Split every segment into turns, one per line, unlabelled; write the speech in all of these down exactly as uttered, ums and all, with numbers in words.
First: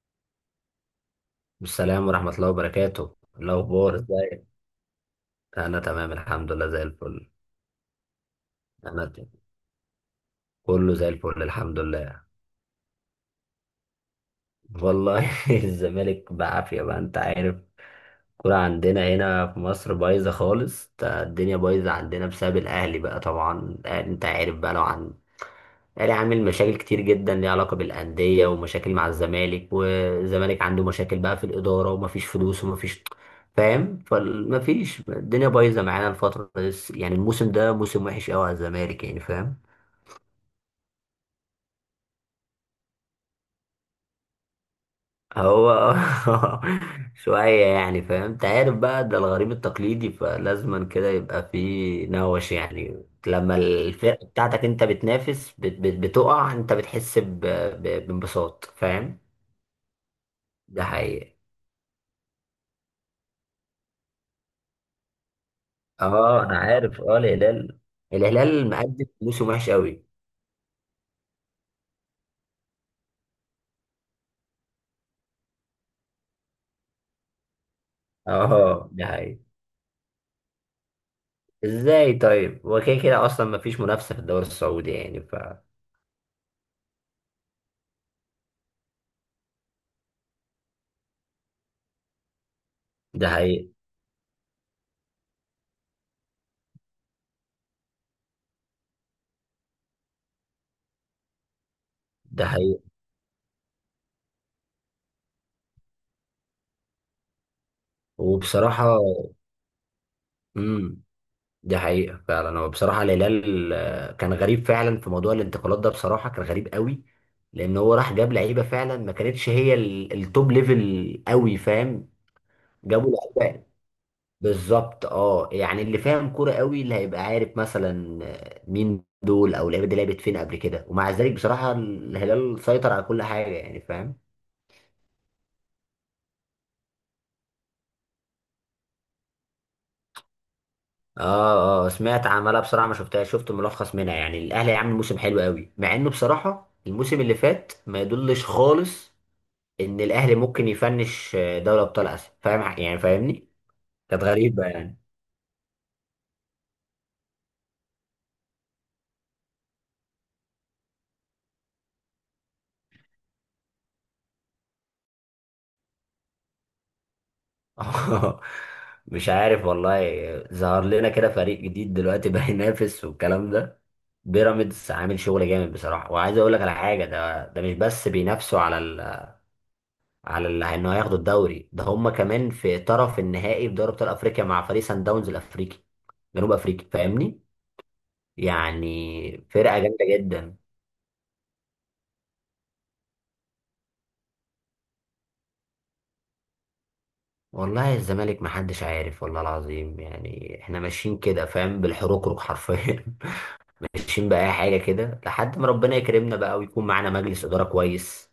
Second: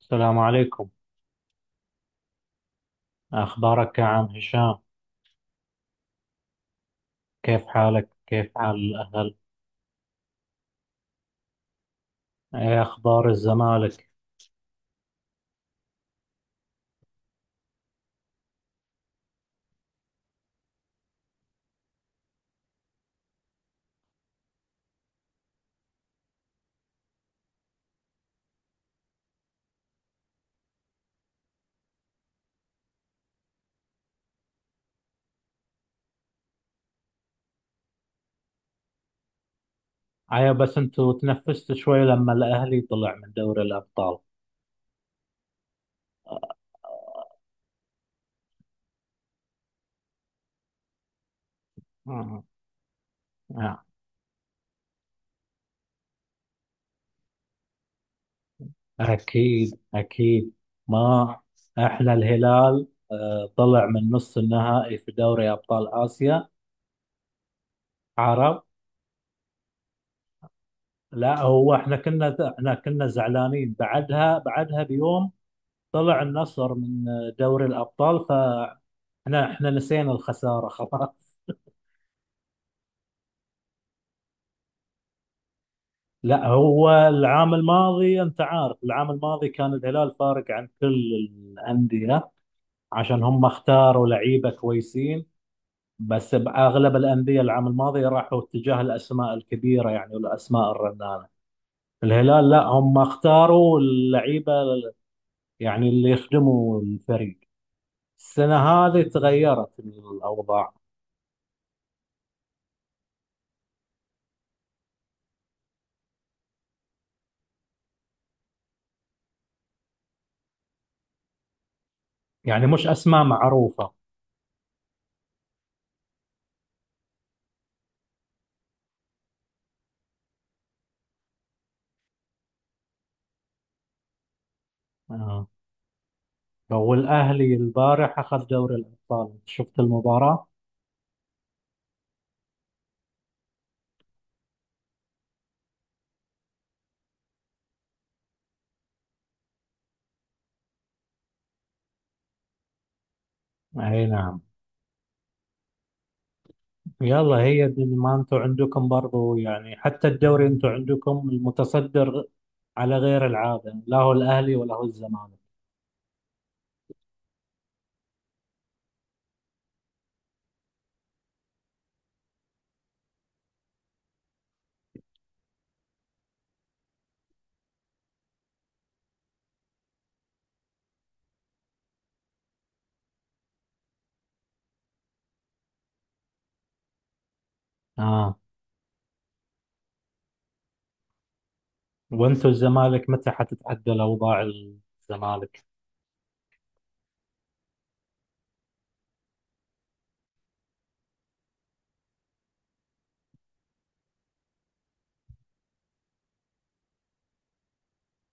السلام عليكم.
السلام ورحمة الله وبركاته. الأخبار
أخبارك يا عم
ازيك؟
هشام؟
أنا تمام الحمد لله زي الفل.
كيف حالك؟ كيف حال
أنا ت-
الأهل؟
كله زي الفل الحمد لله.
إيه أخبار الزمالك؟
والله الزمالك بعافية بقى أنت عارف. الكورة عندنا هنا في مصر بايظة خالص، تا- الدنيا بايظة عندنا بسبب الأهلي بقى. طبعا الأهلي أنت عارف بقى، لو عن الاهلي، عامل مشاكل كتير جدا ليها علاقه بالانديه، ومشاكل مع الزمالك. والزمالك عنده مشاكل بقى في الاداره، ومفيش فلوس ومفيش، فاهم، فمفيش، الدنيا بايظه معانا الفتره دي. يعني الموسم ده موسم وحش قوي على الزمالك، يعني فاهم.
أيوة، بس أنتوا تنفست شوي لما الأهلي طلع من دوري الأبطال.
هو شويه يعني، فاهم انت عارف بقى، ده الغريم التقليدي، فلازما كده يبقى في
آه.
نوش. يعني لما
آه.
الفرقه بتاعتك انت بتنافس بت- بت- بتقع، انت بتحس ب- ب- بانبساط، فاهم.
أكيد أكيد.
ده حقيقي.
ما إحنا الهلال آه، طلع من نص النهائي في دوري أبطال
اه
آسيا.
انا عارف. اه الهلال،
عرب.
الهلال مقدم موسم وحش قوي.
لا، هو إحنا كنا إحنا كنا زعلانين بعدها بعدها بيوم. طلع النصر من آه، دوري الأبطال.
اه ده حقيقي.
احنا احنا نسينا الخساره خلاص.
ازاي طيب؟ هو كده كده اصلا مفيش منافسه في الدوري السعودي، يعني ف.
لا، هو العام الماضي انت عارف، العام الماضي كان الهلال فارق عن كل الانديه، عشان
ده
هم
حقيقي.
اختاروا لعيبه كويسين. بس باغلب الانديه العام الماضي راحوا اتجاه الاسماء الكبيره، يعني والاسماء الرنانه.
ده
الهلال، لا،
حقيقي.
هم اختاروا اللعيبه، يعني اللي يخدموا الفريق. السنه
وبصراحه،
هذه تغيرت الاوضاع،
امم ده حقيقه فعلا. هو بصراحه الهلال آه، كان غريب فعلا في موضوع الانتقالات ده، بصراحه كان غريب قوي. لان هو راح جاب لعيبه فعلا ما كانتش هي ال- التوب ليفل قوي، فاهم.
يعني مش
جابوا
اسماء
لعيبه.
معروفه.
بالظبط اه، يعني اللي فاهم كوره قوي اللي هيبقى عارف مثلا مين دول او اللعيبه دي لعبت فين قبل كده. ومع ذلك بصراحه الهلال سيطر على كل حاجه، يعني فاهم.
آه. هو الأهلي البارح أخذ دوري الأبطال، شفت المباراة؟
اه اه سمعت، عمالة بصراحه ما شفتها، شفت ملخص منها. يعني الاهلي عامل موسم حلو قوي، مع انه بصراحه الموسم اللي فات ما يدلش خالص ان الاهلي ممكن يفنش دوري ابطال اسيا، فاهم يعني فاهمني.
أي
كانت
نعم.
غريبه يعني.
يلا، هي دي، ما أنتوا عندكم برضو، يعني حتى الدوري أنتوا عندكم المتصدر على غير العادة، لا هو الأهلي ولا هو الزمالك.
مش عارف والله. ظهر لنا كده فريق جديد دلوقتي بقى ينافس والكلام ده. بيراميدز عامل شغل جامد بصراحه. وعايز اقول لك على حاجه، ده ده مش بس بينافسوا على ال... على ال... انه هياخدوا الدوري، ده هم كمان في طرف النهائي في دوري ابطال افريقيا مع فريق سان داونز الافريقي، جنوب افريقيا، فاهمني.
آه.
يعني فرقه جامده جدا.
وأنتوا الزمالك، متى حتتعدل أوضاع الزمالك؟
والله الزمالك محدش عارف، والله العظيم. يعني احنا ماشيين كده فاهم، بالحروق حرفيا. ماشيين بأي حاجة كده لحد ما ربنا يكرمنا بقى، ويكون معانا مجلس إدارة كويس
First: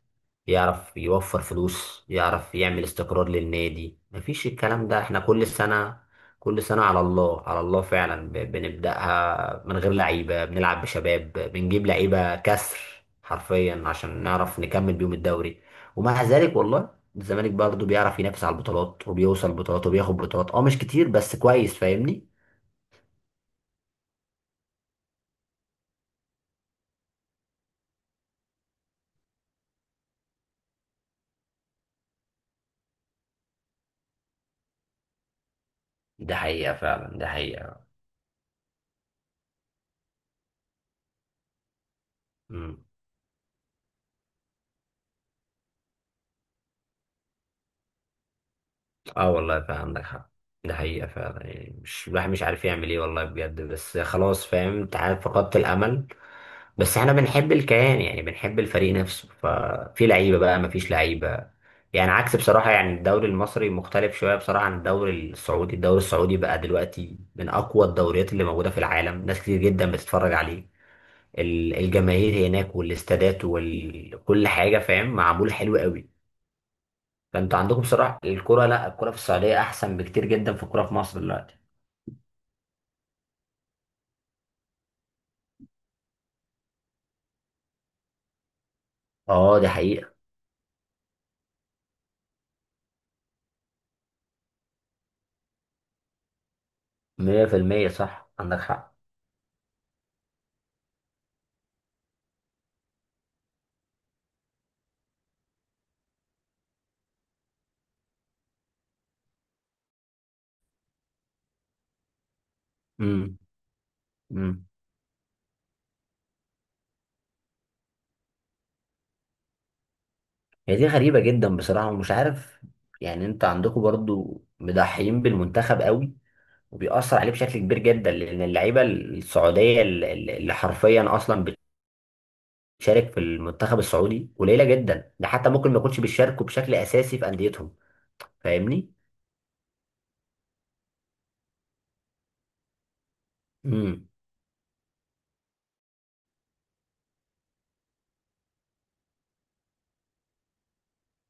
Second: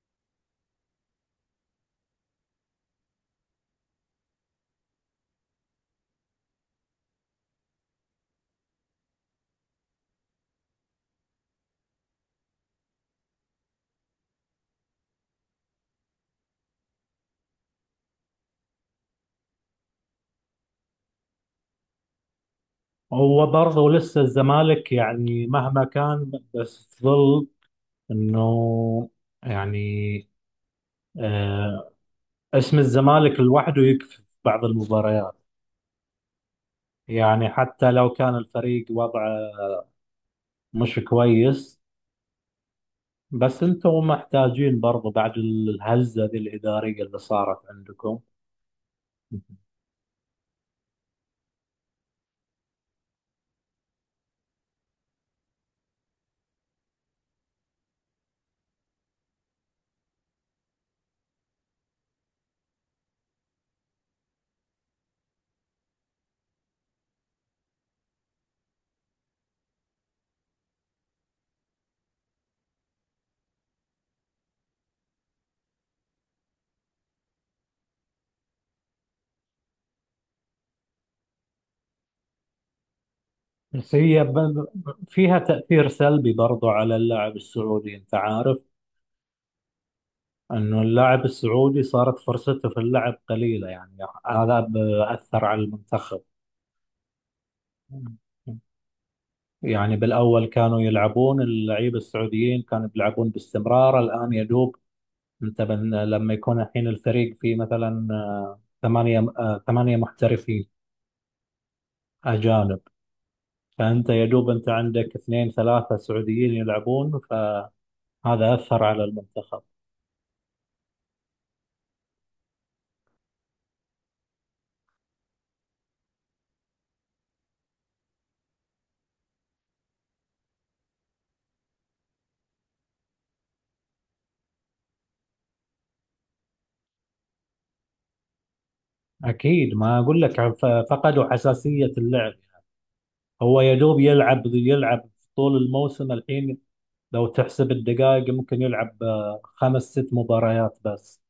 يعرف يوفر فلوس، يعرف يعمل استقرار للنادي. مفيش الكلام ده، احنا كل سنة، كل سنة على الله على الله فعلا ب- بنبدأها من غير لعيبة، بنلعب بشباب، بنجيب لعيبة كسر حرفيا عشان نعرف نكمل بيهم الدوري. ومع ذلك والله الزمالك برضه بيعرف ينافس على البطولات، وبيوصل بطولات وبياخد بطولات، اه مش كتير بس كويس، فاهمني.
هو برضو لسه الزمالك، يعني مهما كان بس ظل إنه، يعني، آه اسم الزمالك لوحده يكفي في بعض المباريات،
ده حقيقة فعلا. ده
يعني
حقيقة.
حتى لو كان الفريق وضعه مش كويس.
مم.
بس انتم محتاجين برضو بعد الهزة ذي الإدارية اللي صارت عندكم.
اه والله فعلا عندك حق. ده حقيقة فعلا. يعني مش الواحد مش عارف يعمل ايه والله بجد. بس خلاص فاهم، انت عارف، فقدت الأمل. بس احنا بنحب الكيان، يعني بنحب الفريق نفسه. ففي لعيبة بقى مفيش لعيبة. يعني عكس بصراحة. يعني الدوري المصري مختلف شوية بصراحة عن الدوري السعودي. الدوري السعودي بقى دلوقتي من أقوى الدوريات اللي موجودة في العالم، ناس كتير جدا بتتفرج عليه. ال- الجماهير هناك والاستادات وكل حاجة، فاهم، معمول حلو قوي. فانتوا عندكم بصراحه الكوره، لا الكوره في السعوديه احسن بكتير جدا في الكوره في مصر دلوقتي.
بس هي ب- فيها تأثير سلبي برضو على اللاعب السعودي، انت عارف،
اه دي حقيقه.
انه اللاعب السعودي صارت فرصته في اللعب قليلة يعني. هذا بأثر على المنتخب.
مية في المية صح عندك حق.
يعني بالأول كانوا يلعبون، اللعيبة السعوديين كانوا بيلعبون باستمرار، الآن يدوب انت، من لما يكون الحين الفريق فيه مثلا آه، ثمانية آه، ثمانية محترفين أجانب.
امم
فأنت يا دوب،
امم
أنت عندك اثنين ثلاثة سعوديين يلعبون. فهذا أثر على المنتخب.
هي دي غريبه جدا بصراحه ومش عارف. يعني انت عندكم برضو مضحيين بالمنتخب قوي، وبيأثر عليه بشكل كبير جدا. لان اللعيبه السعوديه اللي اللي حرفيا اصلا بتشارك في المنتخب السعودي قليله جدا، ده حتى ممكن ما يكونش بيشاركوا بشكل اساسي في انديتهم، فاهمني.
أكيد، ما أقول لك عن- ف- فقدوا حساسية اللعب. هو يا دوب
امم
يلعب يلعب طول الموسم الحين. لو تحسب الدقائق ممكن يلعب آه، خمس ست مباريات بس.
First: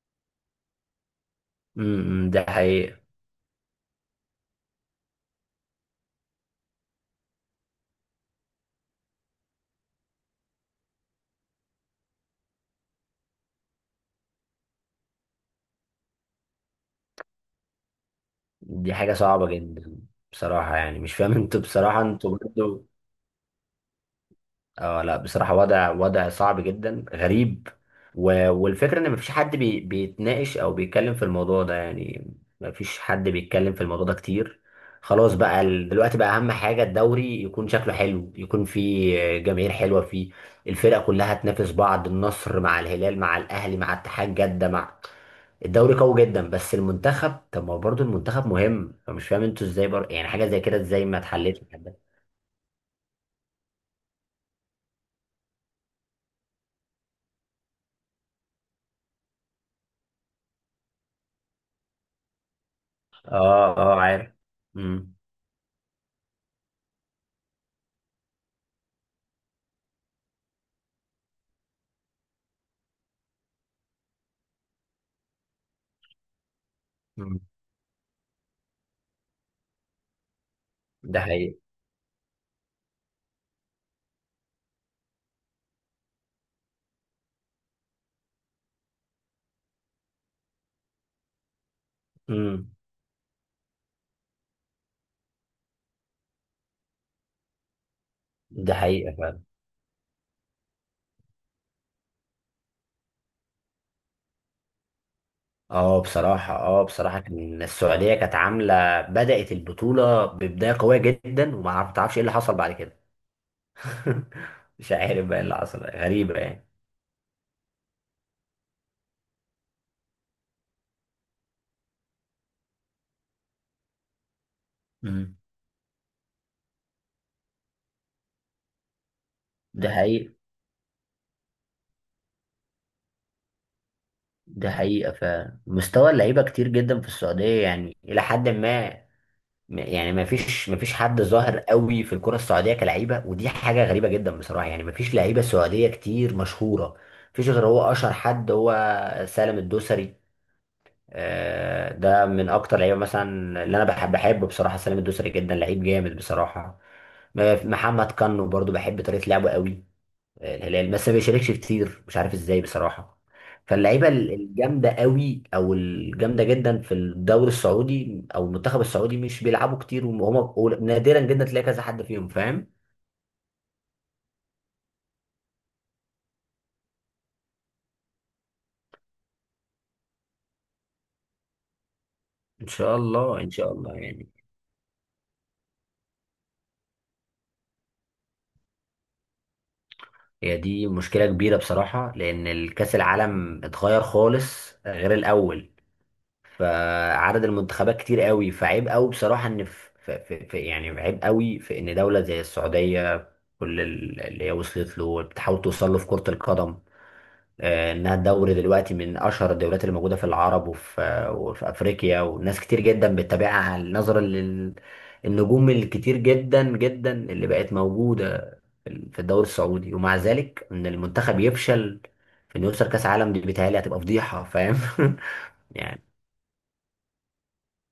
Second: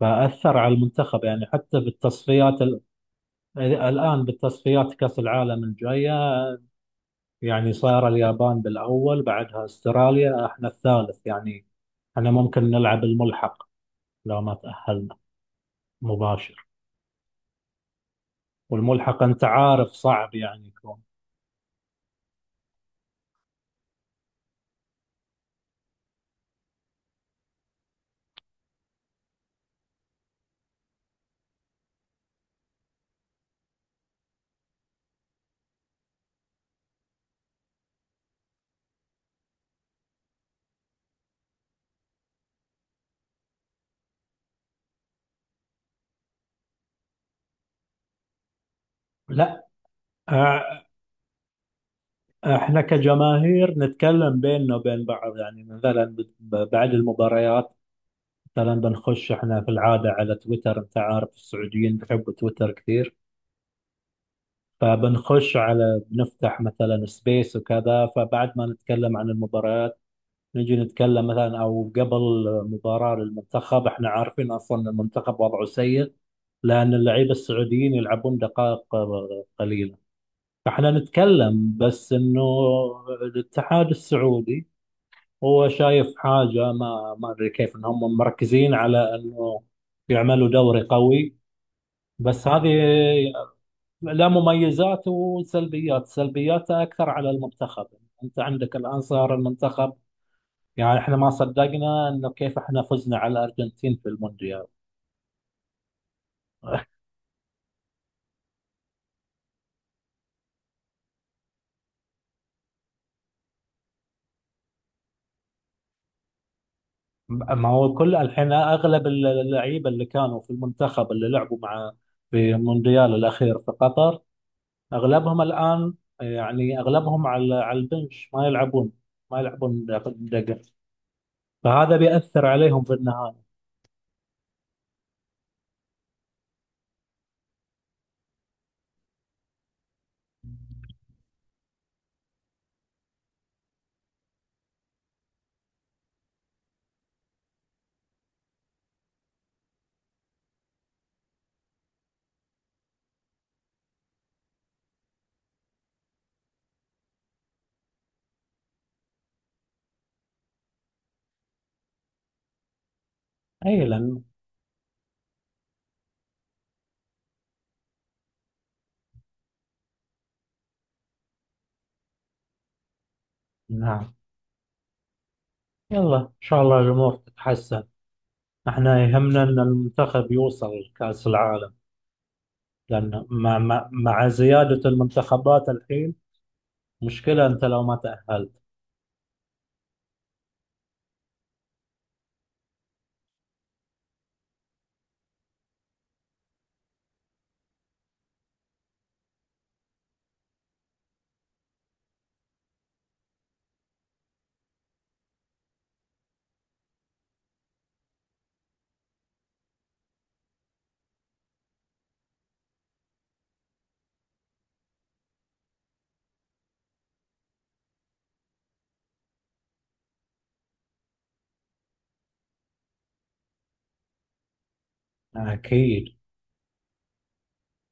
فأثر على المنتخب، يعني حتى
امم ده
بالتصفيات ال-
حقيقي.
الآن بالتصفيات كأس العالم الجاية. يعني صار اليابان بالأول، بعدها استراليا، احنا الثالث يعني. احنا ممكن نلعب الملحق لو ما تأهلنا مباشر.
دي حاجة
والملحق انت
صعبة
عارف
جدا.
صعب يعني
بصراحة يعني
يكون.
مش فاهم انتوا، بصراحة انتوا برضو، اه لا بصراحة وضع وضع صعب جدا غريب. و... والفكرة ان مفيش حد بي... بيتناقش او بيتكلم في الموضوع ده، يعني مفيش حد بيتكلم في الموضوع ده كتير. خلاص بقى، ال- دلوقتي بقى اهم حاجة الدوري يكون شكله حلو، يكون فيه جماهير حلوة، فيه الفرق كلها تنافس بعض، النصر مع الهلال مع الاهلي مع اتحاد جدة مع، الدوري قوي جدا. بس المنتخب، طب ما هو برضه المنتخب مهم. فمش فاهم انتوا
لا،
ازاي برضه يعني حاجة زي كده
اه،
ازاي ما اتحلتش لحد دلوقتي؟
احنا كجماهير نتكلم بيننا وبين بعض، يعني مثلا ب- ب- بعد المباريات. مثلا بنخش احنا في العادة على تويتر، انت عارف السعوديين بيحبوا تويتر كثير.
اه اه عارف. امم
فبنخش على بنفتح مثلا سبيس وكذا، فبعد ما نتكلم عن المباريات نجي نتكلم، مثلا او قبل مباراة للمنتخب احنا عارفين اصلا المنتخب وضعه سيء، لان اللعيبة السعوديين يلعبون دقائق قليلة. فاحنا
ده حقيقة.
نتكلم بس انه الاتحاد السعودي هو شايف حاجة، ما ما ادري كيف انهم مركزين على انه يعملوا دوري قوي. بس هذه
امم
لا، مميزات وسلبيات، سلبياتها اكثر على المنتخب. انت
ده
عندك الان
حقيقة
صار
فعلا.
المنتخب، يعني احنا ما صدقنا انه كيف احنا فزنا على الارجنتين في المونديال.
اه بصراحة اه بصراحة كان السعودية كانت عاملة بدأت البطولة ببداية قوية جدا، وما تعرفش ايه اللي حصل بعد كده. مش عارف بقى ايه اللي حصل، غريبة يعني.
ما هو، كل الحين اغلب اللعيبه اللي كانوا في المنتخب اللي لعبوا مع، في المونديال الاخير في قطر
امم
اغلبهم الان، يعني اغلبهم على على البنش ما يلعبون. ما يلعبون
ده حقيقة.
دقه، فهذا بيأثر عليهم في النهايه.
ده حقيقة. فمستوى اللعيبة كتير جدا في السعودية يعني إلى حد ما. ما- يعني ما فيش ما فيش حد ظاهر قوي في الكرة السعودية كلعيبة، ودي حاجة غريبة جدا بصراحة. يعني ما فيش لعيبة سعودية كتير مشهورة. ما فيش غير هو، أشهر حد هو سالم الدوسري. آه، ده من اكتر لعيبه مثلا اللي انا بحب بحب بصراحه. سلام الدوسري جدا لعيب جامد بصراحه. م- محمد كانو برضو بحب طريقه لعبه قوي. آه، الهلال بس ما بيشاركش كتير، مش عارف ازاي بصراحه.
اي
فاللعيبه
لان.
ال- الجامده قوي او الجامده جدا في الدوري السعودي او المنتخب السعودي مش بيلعبوا كتير، وهم نادرا جدا تلاقي كذا حد فيهم، فاهم.
نعم. يلا، ان شاء الله الامور تتحسن. احنا يهمنا ان المنتخب يوصل لكأس العالم،
ان شاء
لان
الله، ان
مع
شاء
مع
الله
مع
يعني.
زياده المنتخبات الحين مشكلة. أنت لو ما تأهلت.
هي دي مشكله كبيره بصراحه، لان الكاس العالم اتغير خالص غير الاول. فعدد المنتخبات كتير قوي، فعيب قوي بصراحة ان في, في, في يعني عيب قوي في ان دولة زي السعودية كل ال- اللي هي وصلت له بتحاول توصل له في كرة القدم، آه، انها الدوري دلوقتي من اشهر الدوريات اللي موجودة في العرب وفي آه، وفي افريقيا، وناس كتير جدا بتتابعها نظرا للنجوم الكتير جدا جدا اللي بقت موجودة في في الدوري السعودي. ومع ذلك ان المنتخب يفشل في انه يوصل كاس عالم، دي بيتهيألي هتبقى فضيحة، فاهم يعني
أكيد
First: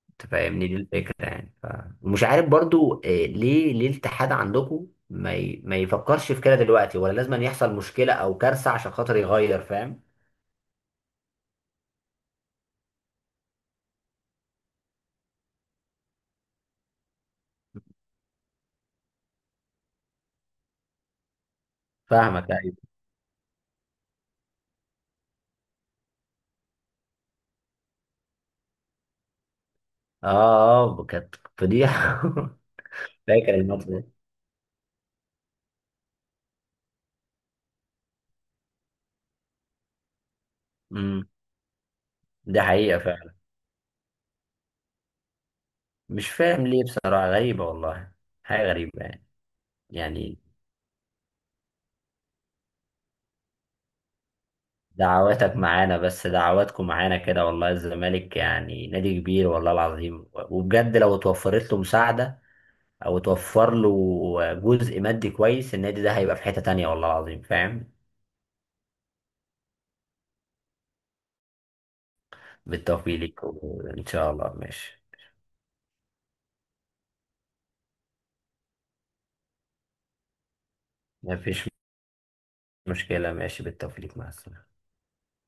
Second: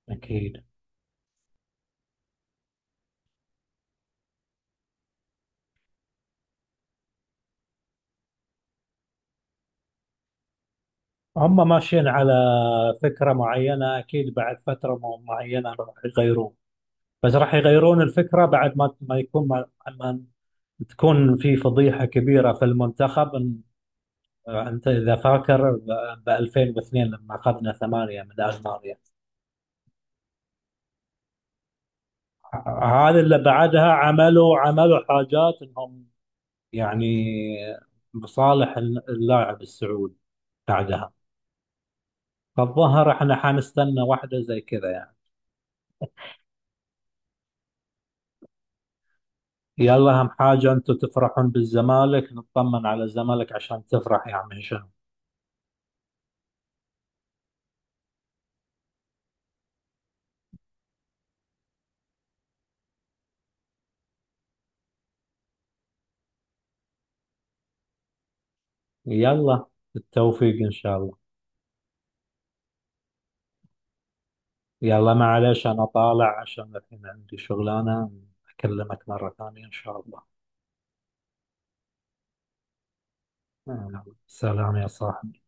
أكيد.
تفهمني دي الفكرة، يعني ف. ومش عارف برضو، آه، ليه ليه الاتحاد عندكم ما ي... ما يفكرش في كده دلوقتي، ولا لازم أن يحصل مشكلة او كارثة عشان خاطر يغير، فاهم.
هم ماشيين على فكرة معينة، أكيد بعد فترة م- معينة راح يغيرون. بس راح يغيرون الفكرة بعد ما ما يكون، ما, ما تكون في فضيحة
فاهمك
كبيرة في
ايوه.
المنتخب إن- أنت إذا فاكر ب ألفين واثنين لما أخذنا ثمانية من ألمانيا.
اه اه كانت فضيحة
ه- هذا اللي
فاكر الماتش
بعدها
ده.
عملوا عملوا حاجات إنهم، يعني، بصالح اللاعب السعودي بعدها.
امم ده حقيقة
فالظهر
فعلا.
احنا حنستنى واحدة زي كذا يعني.
مش فاهم ليه بصراحة غريبة والله. حاجة غريبة يعني.
يلا، اهم
يعني
حاجة انتم تفرحون بالزمالك، نطمن على الزمالك عشان تفرح يا عم هشام.
دعواتك معانا، بس دعواتكم معانا كده، والله الزمالك يعني نادي كبير والله العظيم. وبجد لو اتوفرت له مساعدة او توفر له جزء مادي كويس، النادي ده هيبقى في حتة تانية، والله العظيم، فاهم.
يلا، بالتوفيق ان شاء الله.
بالتوفيق ليك ان شاء الله، ماشي.
يلا معلش، انا طالع عشان الحين عندي شغلانة، اكلمك مرة ثانية ان شاء الله.
مفيش مشكلة، ماشي بالتوفيق
يلا.
ليك، مع
سلام
السلامة.
يا صاحبي.